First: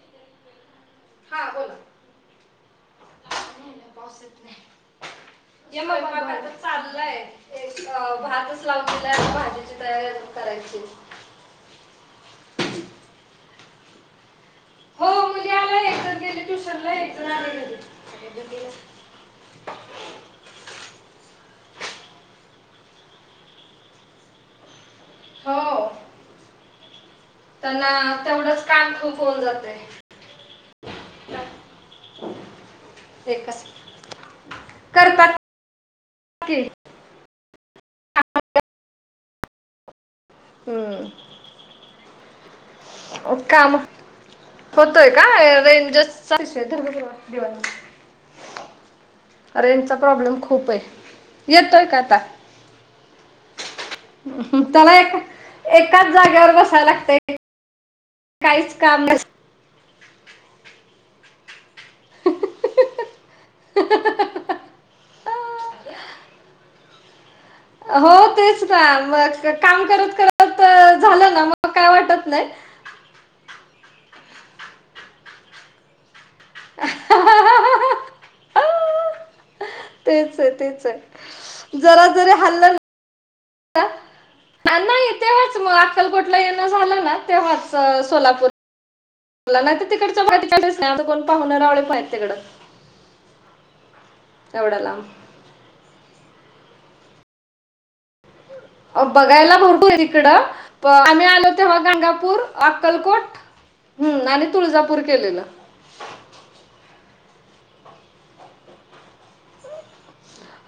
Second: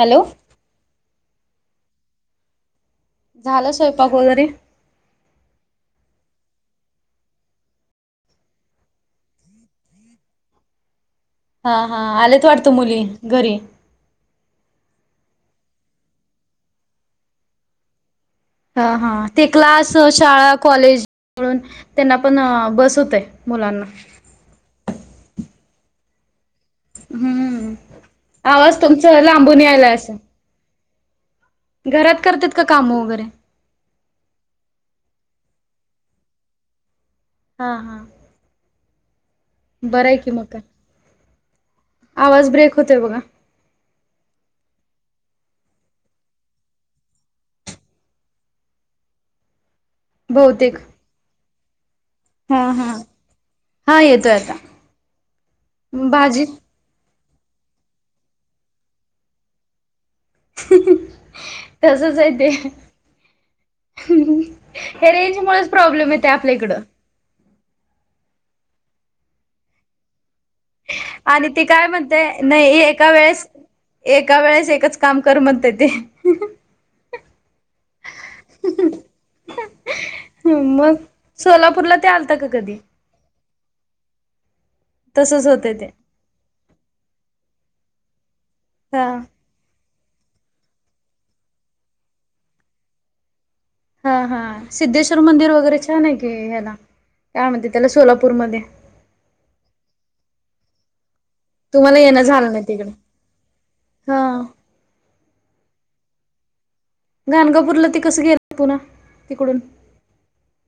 Hello! हा बोला. झालं स्वयंपाक पाऊस येत वगैरे? नाही [inaudible] एक अ भातच लावतील भाजीची तयारी अजून करायची. हा हा आलेत वाटती मुली घरी. हो मुली आल्यात घरी एक जण गेली ट्युशनला, एक जण आली घरी. ह हा ते क्लास, शाळा, कॉलेज, मिळून त्यांना पण बस होते मुलांना. हो. हम्म त्यांना तेवढंच आवाज काम खूप तुमचा होऊन लांबून जाते. यायला असं घरात करतात का काम वैगरे? करतात. की हा बरं आहे की मग, हम्म. आवाज ब्रेक होतोय बघ. काम होतोय का? [inaudible] [inaudible] रेंजचा प्रॉब्लेम खूप बहुतेक आहे. येतोय का आता? हा हा हा येतोय आता त्याला ए एकाच भाजी जागेवर बसायला लागतं. काहीच काम तसंच हाय ते, हं हे रेंज मुळेच प्रॉब्लेम येते आपल्या इकडे. हो तेच ना मग काम करत करत, झालं ना आणि ती मग काय म्हणते, वाटत नाही एका वेळेस एका वेळेस एकच काम कर म्हणते ते. अ हा हं.. तेच आहे तेच मग आहे सोलापूरला जरा ते जरी आलंत का हल्लं ना कधी? नाही तसच तेव्हाच मग होते ते अक्कलकोट, ला येण झालं ना तेव्हाच सोलापूरला. हा मला नाही तिकडंच माहिती, आता कोण पाहुणे रावळे नायत तिकडं. हा हा एवढ्या लांब. सिद्धेश्वर मंदिर वगैरे छान आहे की ह्याला यामध्ये त्याला सोलापूरमध्ये. अहो बघायला भरपूर ये तिकडं प आम्ही आलो तेव्हा तुम्हाला येणं गाणगापूर, झालं नाही तिकडे अक्कलकोट, हा हम्म आणि तुळजापूर केलेलं. गाणगापूरला ते कसं गेल पुन्हा तिकडून?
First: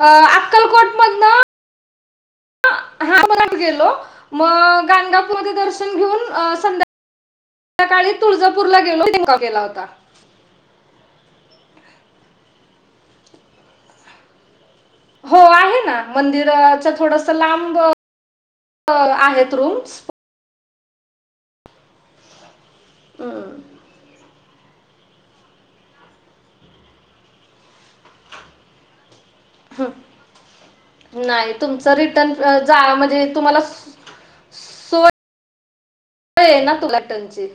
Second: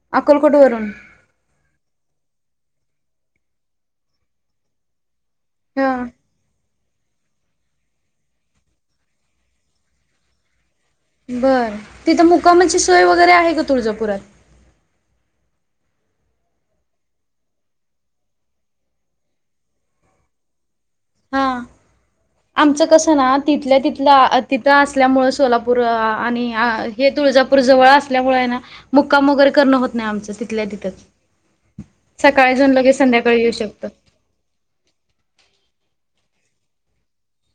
अ अक्कलकोट मधंन [unintelligible] गेलो मग गाणगापूर विठोबाच हा दर्शन घेऊन संध्याकाळी तुळजापूरला गेलो तिथे मुक्काम केला होता बरं तिथं मुक्कामाची सोय वगैरे आहे का तुळजापुरात हो आहेना मंदिराच्या थोडस लांब आहेत रूम्स हा आमचं कसं ना तिथल्या हम्म. तिथला तिथं असल्यामुळं सोलापूर आणि हे तुळजापूर जवळ असल्यामुळं आहे ना मुक्काम वैगरे करन होत नाही आमच तिथल्या तिथच नाही तुमचं रिटर्न सकाळी जाऊन जा लगेच म्हणजे संध्याकाळी येऊ तुम्हाला शकतो सो- सवय आहे ना तुला टंची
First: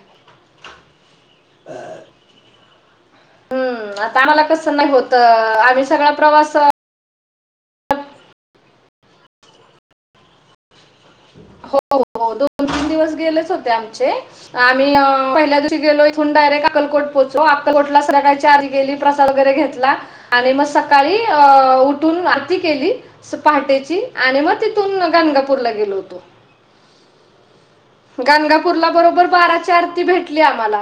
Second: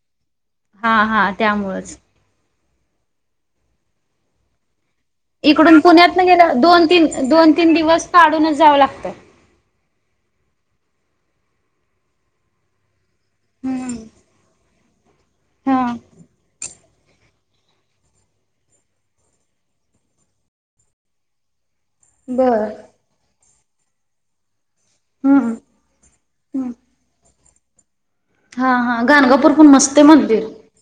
हा हा त्यामुळच हू आता आम्हाला कसं नाही होत अ, इकडून आम्ही सगळा पुण्यातन प्रवास गेलं अ, दोन तीन दोन तीन दिवस काढूनच जावं लागतं हो हो दोन तीन दिवस गेलेच होते आमचे आम्ही अं पहिल्या दिवशी हा गेलो इथून डायरेक्ट अकलकोट पोचलो अकलकोटला आरती केली प्रसाद वगैरे घेतला आणि म सकाळी अ उठून आरती बर केली पहाटेची आणि म तिथून हम्म गाणगापूरला गेलो होतो हा गाणगापूरला हा बरोबर गाणगापूर पण बाराची मस्त आरती आहे भेटली मंदिर आम्हाला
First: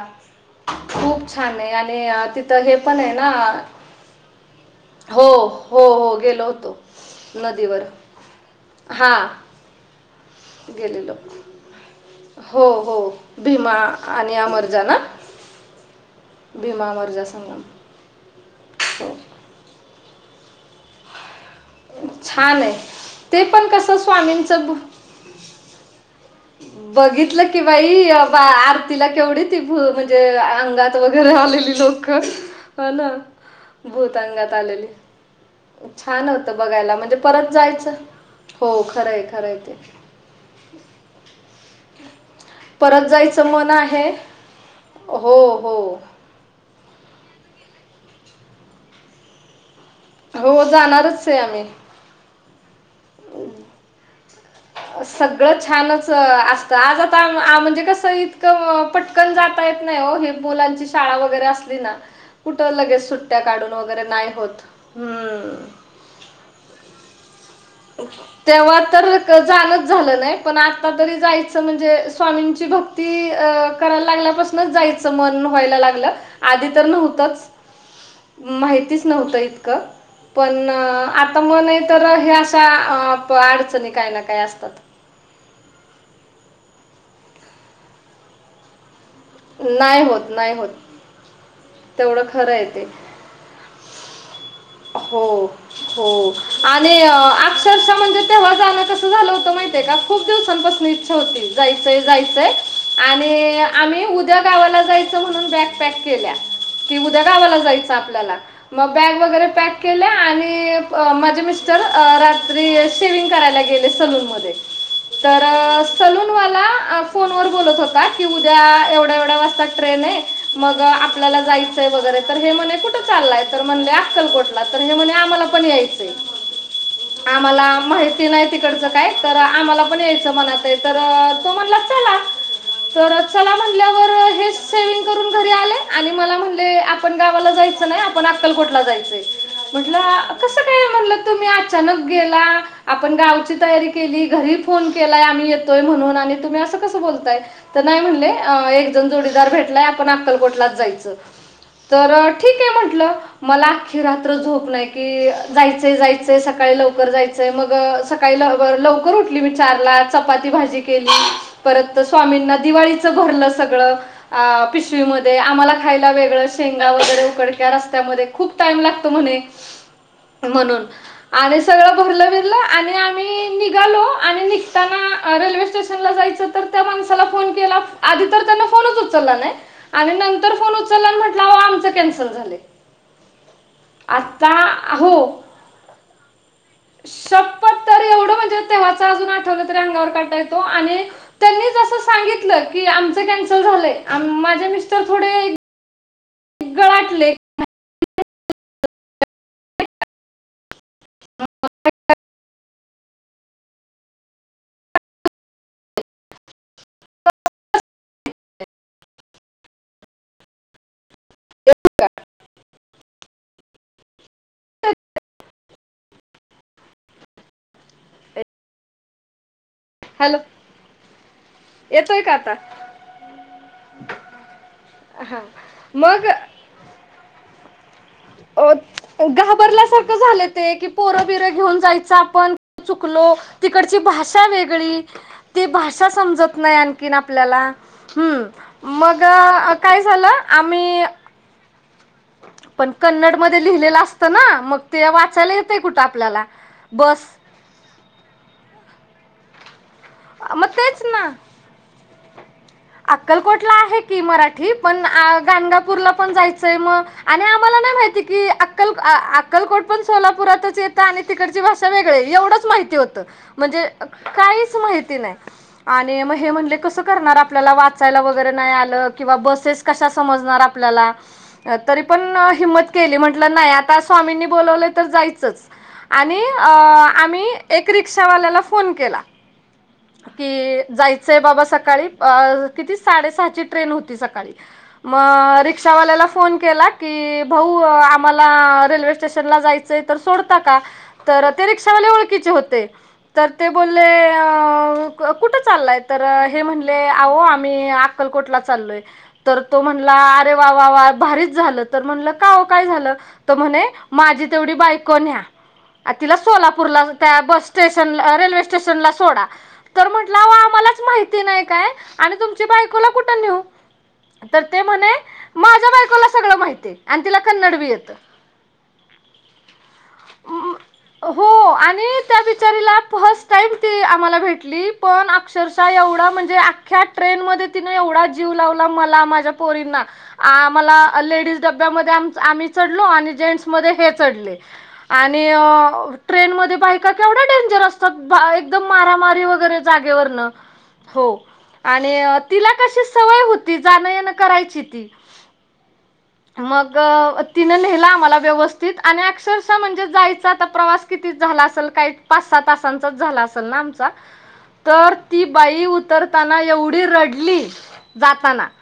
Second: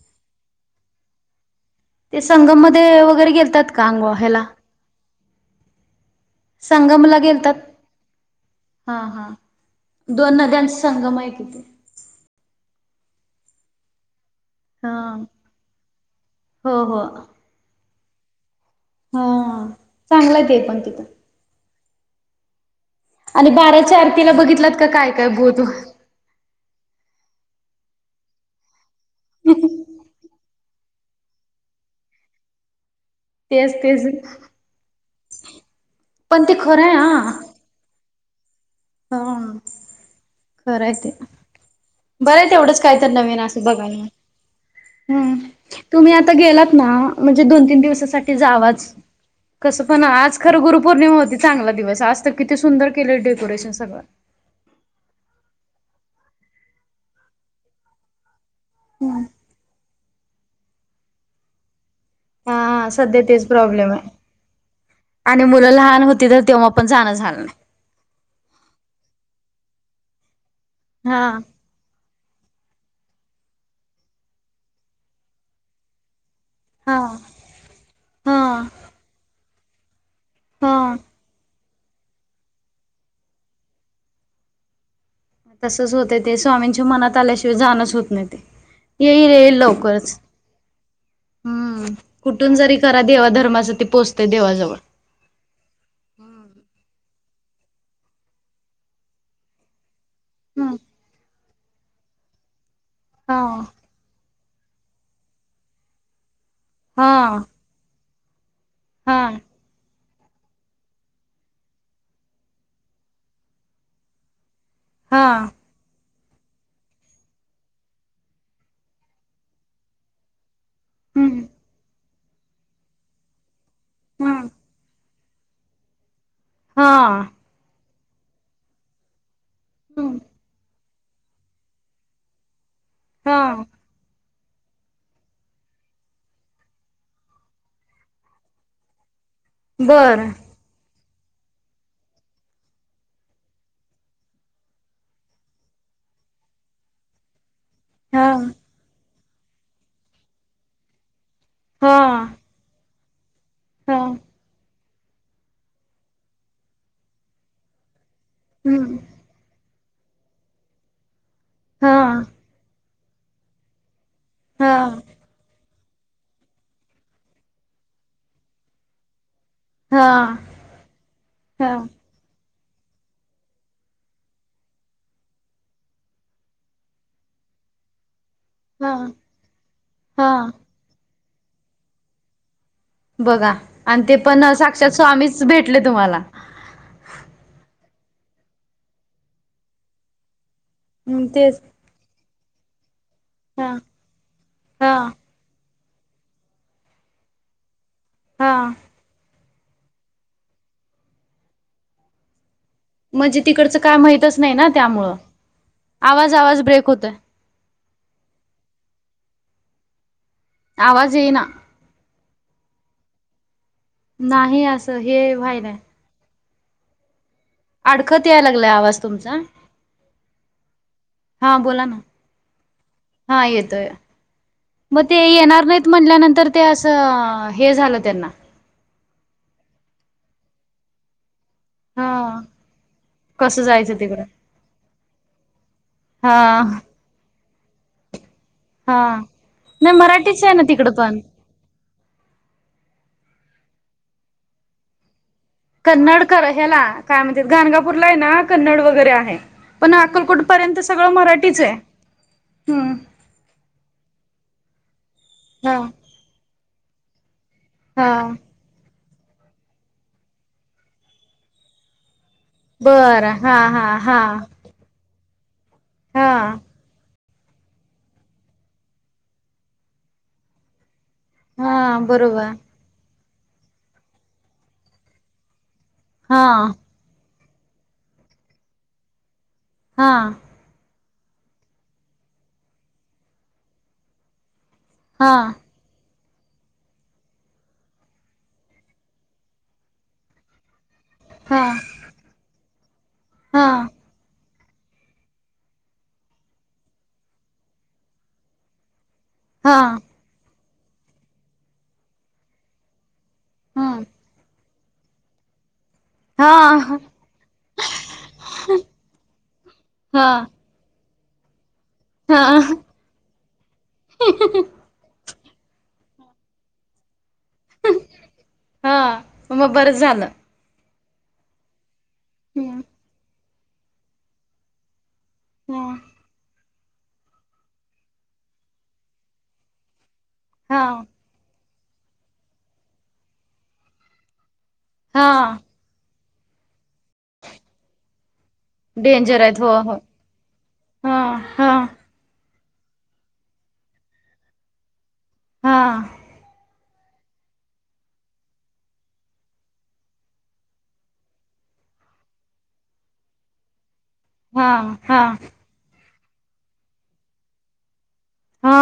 खूप छान आहे आणि ते आणि संगम तिथं हे पण मध्ये आहे ना वगैरे गेलतात का अंग ह्याला हो हो हो गेलो होतो संगमला गेलतात नदीवर हा हा दोन हजार गेलेलो हो हो भीमा आणि अमर जा हा ना हो भीमा हो. अमरचा संगम हा हो चांगलंय ते पण तिथं छान आहे ते आणि पण कसं बाराच्या आरतीला स्वामींचं बघितलात ब- का काय काय भूत बघितलं की बाई आरतीला केवढी ती भु म्हणजे अंगात वगैरे आलेली लोक हो ना तेच तेच भूत अंगात आलेली छान पण ते होतं खरं आहे बघायला म्हणजे हा परत जायचं हो खरं हा आहे खरं आहे ते खरंय ते बरं हाय तेवढंच काय परत तर नवीन जायचं असं मन बघायला आहे हू हो हो तुम्ही आता गेलात ना म्हणजे दोन तीन दिवसासाठी जावाच कसं पण आज खरं हो गुरुपौर्णिमा जाणारच होती आहे आम्ही चांगला दिवस आज तर किती सुंदर केलेल डेकोरेशन सगळं सगळं छानच असतं आज आता म्हणजे कस इतकं पटकन जाता येत नाही ओ ही मुलांची शाळा वगैरे असली ना कुठं हा लगेच सध्या सुट्ट्या तेच काढून प्रॉब्लेम वगैरे आहे. नाही होत हू आणि मुलं लहान होती तर तेव्हा पण जाणं झालं नाही तेव्हा तर जाणच झालं नई पण आता तरी हा जायचं म्हणजे स्वामींची भक्ती करायला लागल्यापासनच जायचं मन व्हायला लागलं आधी तर हा नव्हतच हा. माहितीच नव्हतं इतकं पण हा आता मन आहे तर हे अशा अडचणी काय ना काय असतात तसच होतय ते स्वामींच्या मनात आल्याशिवाय जाणच होत नाही ते येई येईल नाही लवकरच होत नाही होत हू तेवढं खरं कुठून आहे जरी ते. करा देवा धर्माच ते पोहचते देवाजवळ हो हो.. आणि अक्षरश्या म्हणजे तेव्हा जाणं कसं झालं होतं माहिती हे का? खूप हम्म दिवसांपासून इच्छा होती जायचंय.. जायचंय हा आणि आम्ही उ द्या गावाला जायच म्हणून बॅग पॅक केल्या कि उद्या हा गावाला जायच आपल्याला मग हा बॅग वगैरे पॅक केल्या आणि अ.. माझे मिस्टर अ.. रात्री शेविंग करायला गेले सलून मध्ये हा तर.. सलूनवाला फोनवर आ.. बोलत होता की उद्या एव एवढ्या वाजता ट्रेन आहे, मग आपल्याला हम्म जायचंय वगैरे तर, हे म्हणे कुठं चाललंय? तर म्हणल्या हम्म अक्कलकोटला तर हे म्हणे आम्हाला पण यायचंय. हा आम्हाला माहिती नाई तिकडचं काय, तर आम्हाला पण हम्म यायचं मनात तर.. तो म्हणला चला, तर हा चला म्हणतंय [unintelligible] शेविंग करून घरी आले आणि मला म्हणले आपण गावाला जायचं नाही आपण अक्कलकोटला जायचंय. म्हटलं, बर कस काय म्हणलं तुम्ही अचानक गेला आपण गावची तयारी केली घरी फोन केलाय, आम्ही येतोय म्हणून आणि तुम्ही असं कसं बोलताय. त नाही हा म्हणले. "अं, एक जोडीदार भेटलाय आपण अकलकोटला जायच, हा तर ठीक हे म्हंटलं. मला हा अख्खी रात्र झोप नाही की जायचंय.. जायचंय.. सकाळी लवकर जायचंय मग सकाळी ल.. हम्म लवकर उठली मी चारला चपाती- भाजी केली हा परत स्वामींना दिवाळी भरलं सगळं आ.. हा पिशवीमध्ये आम्हाला खायला वेगळं शेंगा वगैरे उकडक्या रस्त्यामध्ये खूप टाइम लागतो म्हणे. हा म्हणून आणि हा सगळं भरलं भिरलं आणि आम्ही निघालो आणि निघताना रेल्वे स्टेशनला जायचं तर त्या माणसाला फोन केला आधी तर त्यांन हा फोनच उचलला नाय आणि हा नंतर फोन उचलला आणि म्हटलं आमच कॅन्सल झालय. बघा आणि ते पण साक्षात स्वामीच भेटले तुम्हाला शपत तरी एवढं म्हणजे तेव्हाच अजून आठवलं तरी अंगावर काटा येतो आणि हम्म.. तेच त्यांनी जसं सांगितलं की आमच कॅन्सल हा झालय आन.. माझे हा मिस्टर थोडे गळाटले हा [unintelligible] ह [unintelligible] म्हणजे तिकडचं काय माहितच नाही ना त्यामुळं, आवाज- आवाज ब्रेक होतय. आवाज ईना एक [unintelligible] नाही असं हे व्हायलय. अडखत यायला लागला आवाज तुमचा हॅलो! हा, बोला ना.. येतोय का आता हा येतोय. मग ते हा येणार नाहीत मग म्हटल्यानंतर ते असं अ.. हे झालं त्यांना ओ.. घाबरल्यासारखं झालं ते की पोरबिर घेऊन हा जायच आपण चुकलो कसं तिकडची जायचं तिकडं भाषा वेगळी ती भाषा हा समजत नाही आणखीन आपल्याला, हम्म.. हा मग अ.. नाही काय झालं मराठीच आहे ना तिकडं आम्ही पण पण कन्नड मध्ये लिहिलेलं असतं ना, मग ते वाचायला ये कन्नड खरं ह्याला, काय म्हणतात, गाणगापूरला य ना कन्नड वगैरे आहे. पण अक्कलकोट मग पर्यंत तेच सगळं ना मराठीच आहे, हम्म. अक्कलकोटला आहे की मराठी, पण हा गणगापूरला पण जायचंय, मग आणि आम्हाला नाही माहिती हा की आ अक्कलकोट पण सोलापुरातच येतं, आणि तिकडची भाषा वेगळेय एवढंच माहिती होतं, बरं हा हा म्हणजे हा काहीच माहिती नाही, आणि हा मग हे म्हटले कसं कसं करणार आप आपल्याला वाचायला वगैरे नाही आलं, किंवा बसेस कशा समजणार आपल्याला, हा अं तरी पण बरोबर हिंमत केली, म्हंटलं नाही आता स्वामींनी बोलावलंय तर जायचच. आणि हा अ आम्ही एक रिक्षावाल्याला फोन केला. हा कि, जायचंय बाबा सकाळी अ किती, साडे सहाची ट्रेन होती सकाळी, हा मग रि रिक्षावाल्याला फोन केला, की भाऊ आम्हाला रेल्वे स्टेशनला जायचंय तर सोडता का. तर हा ते रिक्षावाले ओळखीचे होते,, तर हा ते बोलले अं कुठं चाललाय, तर हे म्हटले ले अहो आम्ही अक्कलकोटला चाललोय, तर हा तो म्हणला अरे वा वा वा भारीच झालं, तर म्हणलं का हो काय झालं, तर म्हणे, हम्म माझी तेवढी बायको न्या. आणि तिला हा सोलापूरला त्या बस स्टेशन रेल्वे स्टेशनला सोडा. तर हा म्हंटलं अओ आम्हालाच माहिती नाही काय, आणि हा तुमची बायकोला कुठं निऊ. तर ते म्हणे, माझ्या बायकोला सगळं माहितीय. आणि तिला कन्नड भी येतं. हा मग बरं झालं हो, आणि त्या हम्म बिचारीला फर्स्ट टाईम ती आम्हाला भेटली पण अक्षरशः हम्म एवढा म्हण अख्या ट्रेन मध्ये तिनं एवढा जीव लावला, मला माझ्या पोरींना, हा आम्हाला लेडीज डब्यामध्ये आम आम्ही चढलो आणि जेंट्समध्ये हे चढले. आणि हा ट्रेनमध्ये बाई बायका केवढ्या डेंजर असतात, एकदम डेंजर मारामारी आहेत हो वगैरे हो जागेवरनं. हा हो, हा आणि तिला तशी सवय होती, जाणं याणं करायची ती. हां. मग तिनं नेलं आम्हाला व्यवस्थित, आणि अक्षरशः म्हणजे जायच आता प्रवास कितीक झाला असल, काही पाच सहा तासांचाच झाला असल ना आमचा. हा तर हा ती बाई उतरताना एवढी रडली, जाताना. हा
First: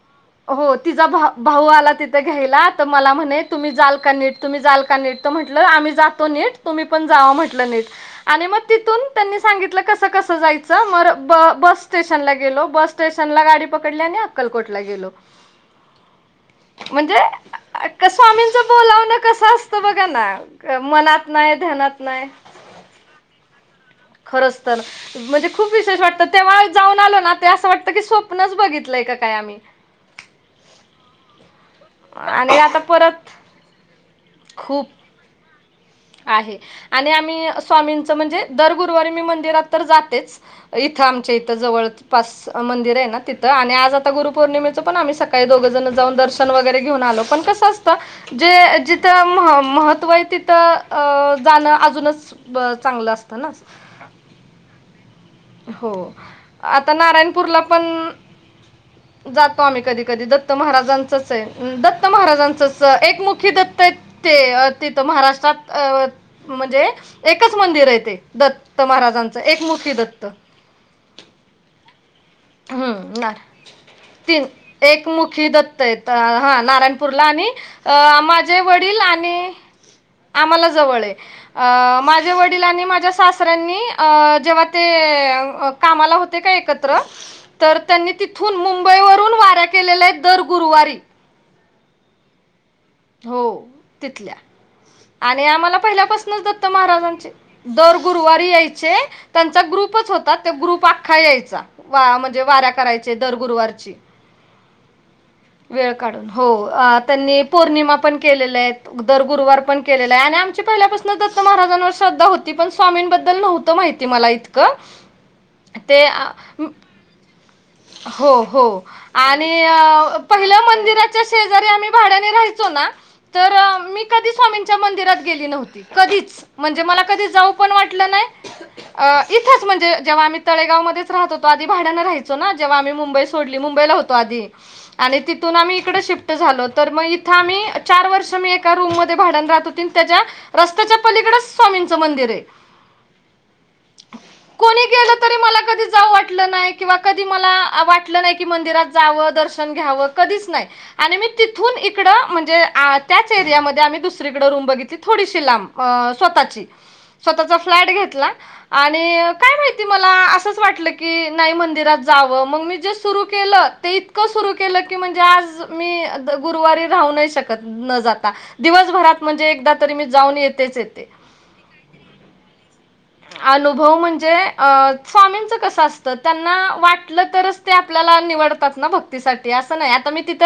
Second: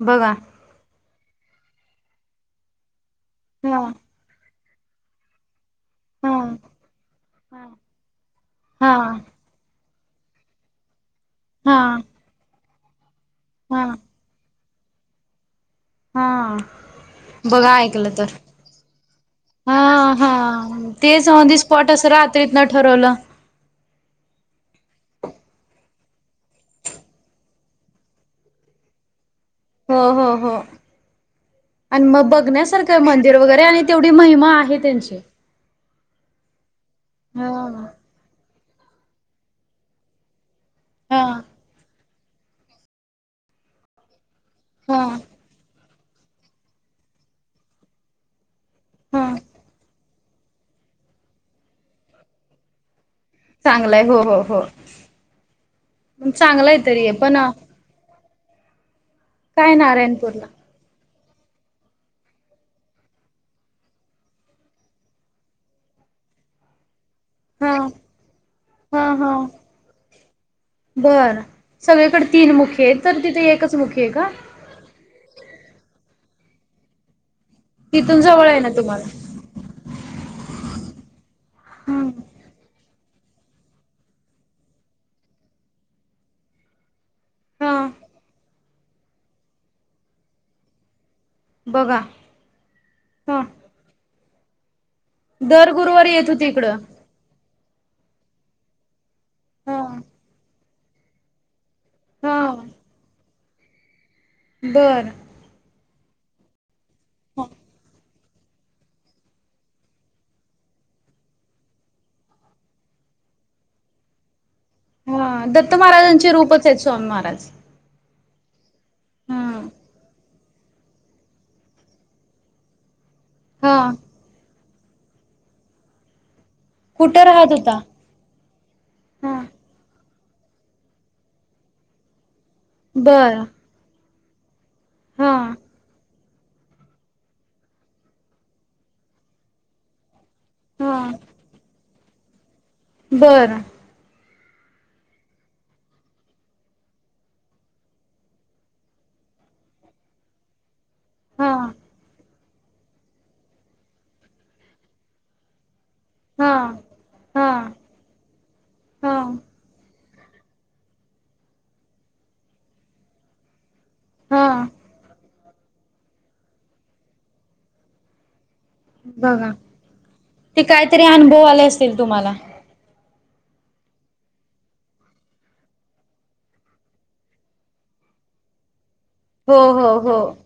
बघा. ! हो तिचा भा भाऊ आला तिथं घ्यायला, तर मला म्हणे तुम्ही हा जाल का नीट तुम्ही झालं का नीट, तर म्हटलं आम्ही जातो हा नीट, तुम्ही पण जावा म्हटलं नीट, आणि मग हा तिथून त्यांनी सांगितलं कसं कसं जायचं सर मर ब हा बस स्टेशनला गेलो, बस स्टेशनला गाडी हा पकडली, आणि अक्कलकोटला गेलो. हां. म्हणजे बघा क ऐकलं तर,, स्वामींचं बोलावणं कसं हा असतं बघा हा ना मनात तेच ऑन नाही दी स्पॉट ध्यानात नाही रात्रीतनं ठरवलं. खरंच तर. म्हणजे खूप विशेष वाटतं, तेव्हा जाऊन आलो ना ते असं वाटतं की, स्वप्नच बघितलंय का काय आम्ही. हो हो हो. आणि मग आता बघण्यासारखं आहे परत मंदिर वगैरे, आणि तेवढी महिमा आहे खूप त्यांची. आहे आणि हा. आम्ही स्वामींच म्हणजे दर गुरुवारी मी मंदिरात तर जातेच. इथं हा आमच्या इथं जवळपास मंदिर आहे ना तिथं आणि आज आता गुरुपौर्णिमेच पण हा आम्ही स काही दोघंजण जाऊन दर्शन वगैरेन आलो. पण कसं असतं जे जिथं हा. म-महत्त्व आहे तिथं अं जाणं अजूनच अ चांगलं असतं. ना चांगलंय हो हो हो. हो. चांगलं आहे आता तरी नारायणपूरला पण जातो काय आम्ही कधी कधी नारायणपूरला दत्त महाराजांचं आहे. दत्त महाराजांचंच एकमुखी दत्त आहे ते तिथं महाराष्ट्रात अ म्हणजे एकच हा मंदिर आहे ते दत्त हा हा. महाराजांचं एक मूखी दत्त. बरं सगळीकडे तीन मुखी आहे तर हम्म नाय तिथे एकच मुखी आहे का? ती एक मुखी दत्त आहेत अ हा नारायणपूरला आणि अ तिथून जवळ माझे आहे ना वडील तुम्हाला आणि आम्हाला जवळ आहे. अं हम्म माझे वडील वडील आणि माझ्या सासऱ्यांनी अं जेव्हा ते कामाला होते का एकत्र हा तर त्यांनी तिथून मुंबईवरून वाऱ्या केलेल्या आहेत दर गुरुवारी. बघा. हो हा तिथल्या आणि दर आम्हाला गुरुवारी येत पहिल्यापासूनच होती दत्त इकडं महाराजांची दर गुरुवारी यायचे. त्यांचा हा ग्रुपच होता ते ग्रुप अख्खा यायचा. वा हा. म्हणजे वाऱ्या करायचे दर गुरुवारची. बर. वेळ काढून. हो अ त्यांनी पौर्णिमा पण केलेल्या आहेत, दर गुरुवार पण केलेलं आहे आणि आमची पहिल्यापासून दत्त महाराजांवर श्रद्धा होती, पण स्वामींबद्दल नव्हतं माहिती मला इतं क हा दत्त ते महाराजांचे रूपच आहेत स्वामी महाराज हो हो आणि हा पहिलं मंदिराच्या शेजारी आम्ही भाड्याने राहायचो ना, तर हा मी कधी स्वामी स्वामींच्या मंदिरात गेली न्हवती कधीच म्हणजे मला कुठे राहत जाऊ पण होता वाटलं नाही. अ हा इथंच म्हणेजे जेव्हा आम्ही तळेगांव मध्येच राहतो आधी भाड्यांने राहायचो ना जेव्हा आम्ही मुंबई बर सोडली. मुंब ईला होतो आधी आणि हा तिथून आम्ही हिकडं शिफ्ट झालो तर मग इथं आम्ही चार वर्ष मी एका रूममध्ये भाड्यानं राहत होती आणि त्याच्या हा रस्त्याच्या पलीकडचं स्वामींचं मंदिर आहे. बरं. कोणी गेलं तरी मला कधी जाऊ वाटलं नाय किंवा कधी मला वाटलं नाय की मंदिरात जावं दर्शन घ्यावं कधीच नाही. आणि मी हा तिथून इकडं म्हणजे अ त्याच एरियामध्ये आम्ही दुसरीकडं रूम बघितली थोडीशी लांब. अ हा स्वतःची. हा स्वतःचा फ्लॅट घेतला आणि हा काय माहिती मला असंच वाटलं की नाही मंदिरात जावं. मग मी जे सुरू केलं ते इतकं हा सुरू केलं, की म्हणजे आज मी गुरुवारी राहू नाही शकत न जाता. दिवसभरात म्हणजे बघा एकदा तरी मी जाऊन ते येतेच काहीतरी येते. अनुभव आले अस तील तुम्हाला? अनुभव म्हणजे अ स्वामींचं कसं असतं त्यांना वाटलं तरच ते आपल्या निवडतात ना भक्तीसाठी. हो असं हो नाही आता मी हो तिथं